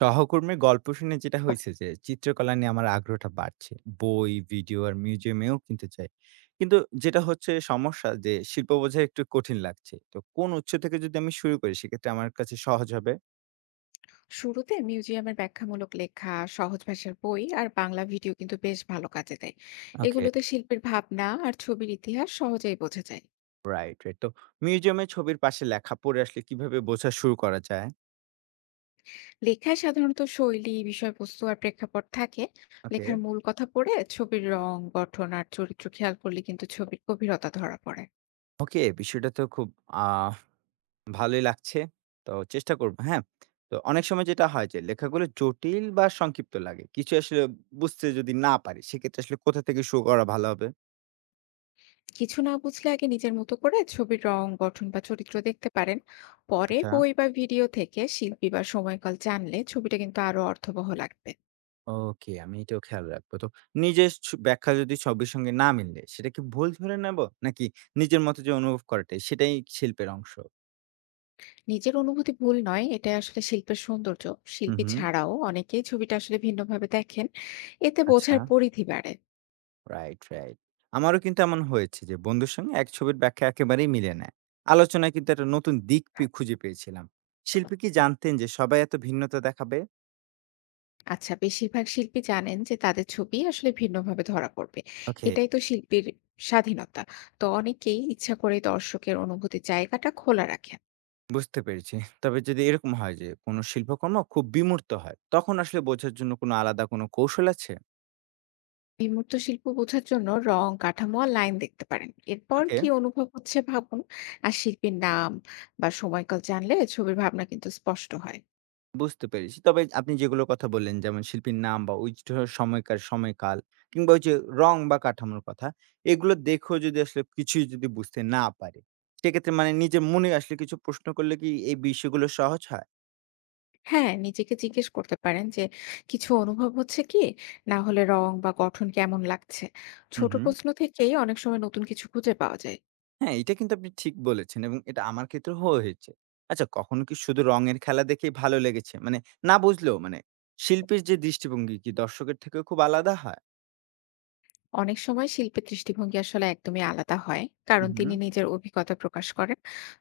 সহকর্মীর গল্প শুনে যেটা হয়েছে যে চিত্রকলা নিয়ে আমার আগ্রহটা বাড়ছে। বই ভিডিও আর মিউজিয়ামেও কিনতে চাই, কিন্তু যেটা হচ্ছে সমস্যা যে শিল্প বোঝা একটু কঠিন লাগছে। তো কোন উৎস থেকে যদি আমি শুরু করি সেক্ষেত্রে আমার কাছে সহজ হবে। শুরুতে মিউজিয়ামের ব্যাখ্যামূলক লেখা, সহজ ভাষার বই আর বাংলা ভিডিও কিন্তু বেশ ভালো কাজে দেয়। ওকে। এগুলোতে শিল্পের ভাবনা আর ছবির ইতিহাস সহজেই বোঝা যায়। Right, right. তো মিউজিয়ামে ছবির পাশে লেখা পড়ে আসলে কিভাবে বোঝা শুরু করা যায়? লেখায় সাধারণত শৈলী, বিষয়বস্তু আর প্রেক্ষাপট থাকে। ওকে। লেখার মূল কথা পড়ে ছবির রং, গঠন আর চরিত্র খেয়াল করলে কিন্তু ছবির গভীরতা ধরা পড়ে। ওকে, বিষয়টা তো খুব ভালোই লাগছে। তো চেষ্টা করব, হ্যাঁ? তো অনেক সময় যেটা হয় যে লেখাগুলো জটিল বা সংক্ষিপ্ত লাগে। কিছু আসলে বুঝতে যদি না পারি, সেক্ষেত্রে আসলে কোথা থেকে শুরু করা ভালো হবে? কিছু না বুঝলে আগে নিজের মতো করে ছবির রং, গঠন বা চরিত্র দেখতে পারেন। পরে আচ্ছা, বই বা ভিডিও থেকে শিল্পী বা সময়কাল জানলে ছবিটা কিন্তু আরো অর্থবহ লাগবে। ওকে, আমি এটাও খেয়াল রাখবো। তো নিজের ব্যাখ্যা যদি ছবির সঙ্গে না মিললে, সেটা কি ভুল ধরে নেব? নাকি নিজের মতো যে অনুভব করাটাই, সেটাই শিল্পের অংশ? নিজের অনুভূতি ভুল নয়, এটা আসলে শিল্পের সৌন্দর্য। হু, শিল্পী হু, ছাড়াও অনেকেই ছবিটা আসলে ভিন্নভাবে দেখেন। এতে আচ্ছা। বোঝার পরিধি বাড়ে। Right, right. আমারও কিন্তু এমন হয়েছে যে বন্ধুর সঙ্গে এক ছবির ব্যাখ্যা একেবারেই মিলে না। আলোচনায় কিন্তু একটা নতুন দিক খুঁজে পেয়েছিলাম। শিল্পী কি জানতেন যে সবাই এত ভিন্নতা দেখাবে? আচ্ছা, বেশিরভাগ শিল্পী জানেন যে তাদের ছবি আসলে ভিন্নভাবে ধরা পড়বে। ওকে, এটাই তো শিল্পীর স্বাধীনতা। তো অনেকেই ইচ্ছা করে দর্শকের অনুভূতির জায়গাটা খোলা রাখেন। বুঝতে পেরেছি। তবে যদি এরকম হয় যে কোনো শিল্পকর্ম খুব বিমূর্ত হয়, তখন আসলে বোঝার জন্য কোনো আলাদা কোনো কৌশল আছে? বিমূর্ত শিল্প বোঝার জন্য রং, কাঠামো আর লাইন দেখতে পারেন। এরপর ওকে। কি অনুভব হচ্ছে ভাবুন। আর শিল্পীর নাম বা সময়কাল জানলে ছবির ভাবনা কিন্তু স্পষ্ট হয়। বুঝতে পেরেছি। তবে আপনি যেগুলোর কথা বললেন যেমন শিল্পীর নাম বা ওই জ সময়কার সময়কাল, কিংবা ওই যে রং বা কাঠামোর কথা, এগুলো দেখেও যদি আসলে কিছুই যদি বুঝতে না পারে, সেক্ষেত্রে মানে নিজের মনে আসলে কিছু প্রশ্ন করলে কি এই বিষয়গুলো সহজ হয়? হ্যাঁ, নিজেকে জিজ্ঞেস করতে পারেন যে কিছু অনুভব হচ্ছে কি? না হলে রং বা গঠন কেমন লাগছে? হু, ছোট হু। প্রশ্ন থেকেই অনেক সময় নতুন কিছু খুঁজে পাওয়া যায়। হ্যাঁ, এটা কিন্তু আপনি ঠিক বলেছেন, এবং এটা আমার ক্ষেত্রেও হয়েছে। আচ্ছা, কখনো কি শুধু রঙের খেলা দেখেই ভালো লেগেছে? মানে না বুঝলেও মানে শিল্পীর যে দৃষ্টিভঙ্গি কি দর্শকের থেকেও খুব আলাদা হয়? অনেক সময় শিল্পীর দৃষ্টিভঙ্গি আসলে একদমই আলাদা হয়। হু, কারণ হু। তিনি নিজের অভিজ্ঞতা প্রকাশ করেন।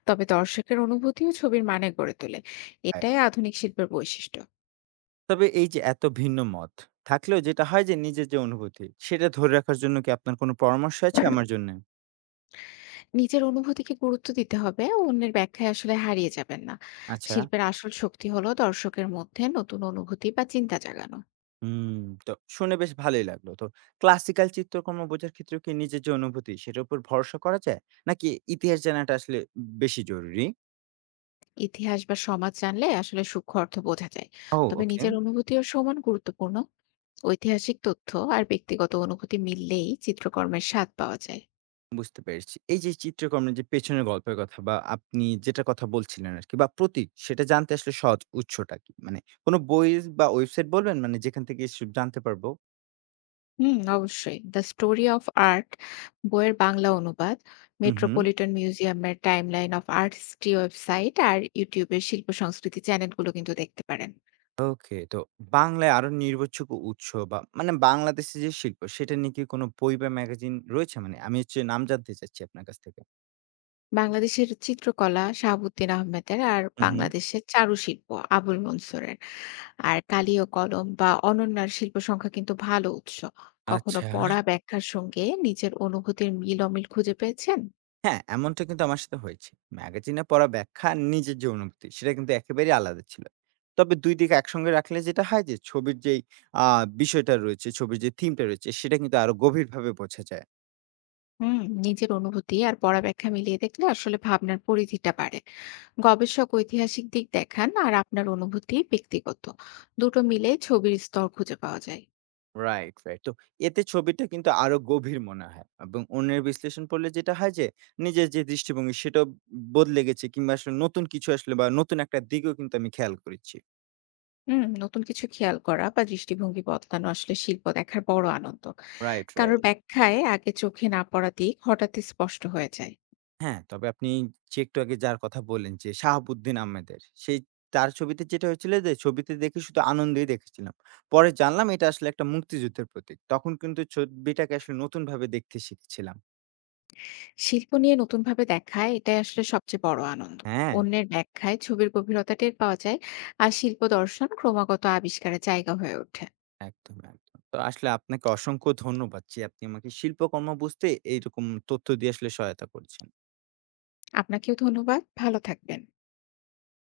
তবে দর্শকের অনুভূতিও ছবির মানে গড়ে তোলে। এটাই আধুনিক শিল্পের বৈশিষ্ট্য। তবে এই যে এত ভিন্ন মত থাকলেও যেটা হয় যে নিজের যে অনুভূতি সেটা ধরে রাখার জন্য কি আপনার কোনো পরামর্শ আছে আমার জন্য? নিজের অনুভূতিকে গুরুত্ব দিতে হবে। অন্যের ব্যাখ্যায় আসলে হারিয়ে যাবেন না। আচ্ছা, শিল্পের আসল শক্তি হলো দর্শকের মধ্যে নতুন অনুভূতি বা চিন্তা জাগানো। হুম, তো শুনে বেশ ভালোই লাগলো। তো ক্লাসিক্যাল চিত্রকর্ম বোঝার ক্ষেত্রেও কি নিজের যে অনুভূতি সেটার উপর ভরসা করা যায়? নাকি ইতিহাস জানাটা আসলে বেশি জরুরি? ইতিহাস বা সমাজ জানলে আসলে সূক্ষ্ম অর্থ বোঝা যায়। তবে ওকে, নিজের অনুভূতিও সমান গুরুত্বপূর্ণ। ঐতিহাসিক তথ্য আর ব্যক্তিগত অনুভূতি মিললেই চিত্রকর্মের স্বাদ পাওয়া যায়। বুঝতে পেরেছি। এই যে চিত্রকর্মের যে পেছনের গল্পের কথা বা আপনি যেটা কথা বলছিলেন আরকি, বা প্রতীক সেটা জানতে আসলে সহজ উৎসটা কি? মানে কোনো বই বা ওয়েবসাইট বলবেন মানে যেখান থেকে এসব জানতে পারবো? হুম, অবশ্যই দ্য স্টোরি অফ আর্ট বইয়ের বাংলা অনুবাদ, হু, হু। মেট্রোপলিটন মিউজিয়ামের টাইমলাইন অফ আর্টিস্ট্রি ওয়েবসাইট আর ইউটিউবের শিল্প সংস্কৃতি চ্যানেলগুলো কিন্তু দেখতে পারেন। ওকে, তো বাংলায় আরো নির্ভরযোগ্য উৎস বা মানে বাংলাদেশে যে শিল্প সেটা নিয়ে কি কোনো বই বা ম্যাগাজিন রয়েছে? মানে আমি হচ্ছে নাম জানতে চাচ্ছি আপনার কাছ থেকে। বাংলাদেশের চিত্রকলা শাহাবুদ্দিন আহমেদের আর হুম, হুম। বাংলাদেশের চারুশিল্প আবুল মনসুরের, আর কালি ও কলম বা অনন্যার শিল্প সংখ্যা কিন্তু ভালো উৎস। কখনো আচ্ছা। পড়া ব্যাখ্যার সঙ্গে নিজের অনুভূতির মিল অমিল খুঁজে পেয়েছেন? হ্যাঁ, এমনটা কিন্তু আমার সাথে হয়েছে। ম্যাগাজিনে পড়া ব্যাখ্যা আর নিজের যে অনুভূতি সেটা কিন্তু একেবারেই আলাদা ছিল। তবে ২ দিক একসঙ্গে রাখলে যেটা হয় যে ছবির যেই আ বিষয়টা রয়েছে, ছবির যে থিমটা রয়েছে সেটা কিন্তু আরো গভীরভাবে বোঝা যায়। হুম, নিজের অনুভূতি আর পড়া ব্যাখ্যা মিলিয়ে দেখলে আসলে ভাবনার পরিধিটা বাড়ে। গবেষক ঐতিহাসিক দিক দেখান আর আপনার অনুভূতি ব্যক্তিগত। দুটো মিলে ছবির স্তর খুঁজে পাওয়া যায়। Right, right. তো এতে ছবিটা কিন্তু আরো গভীর মনে হয়, এবং অন্যের বিশ্লেষণ পড়লে যেটা হয় যে নিজের যে দৃষ্টিভঙ্গি সেটাও বদলে গেছে, কিংবা আসলে নতুন কিছু আসলে বা নতুন একটা দিকও কিন্তু আমি খেয়াল করেছি। হুম, নতুন কিছু খেয়াল করা বা দৃষ্টিভঙ্গি বদলানো আসলে শিল্প দেখার বড় আনন্দ। রাইট, কারোর রাইট। ব্যাখ্যায় আগে চোখে না পড়া দিক হঠাৎই স্পষ্ট হয়ে যায়। হ্যাঁ, তবে আপনি যে একটু আগে যার কথা বললেন যে শাহাবুদ্দিন আহমেদের, সেই তার ছবিতে যেটা হয়েছিল যে, ছবিতে দেখে শুধু আনন্দেই দেখেছিলাম। পরে জানলাম এটা আসলে একটা মুক্তিযুদ্ধের প্রতীক। তখন কিন্তু ছবিটাকে আসলে নতুনভাবে দেখতে শিখেছিলাম। শিল্প নিয়ে নতুনভাবে দেখা এটাই আসলে সবচেয়ে বড় আনন্দ। হ্যাঁ। অন্যের ব্যাখ্যায় ছবির গভীরতা টের পাওয়া যায়, আর শিল্প দর্শন ক্রমাগত আবিষ্কারের জায়গা হয়ে ওঠে। একদম, একদম। তো আসলে আপনাকে অসংখ্য ধন্যবাদ যে আপনি আমাকে শিল্পকর্ম বুঝতে এইরকম তথ্য দিয়ে আসলে সহায়তা করছেন। আপনাকেও ধন্যবাদ। ভালো থাকবেন।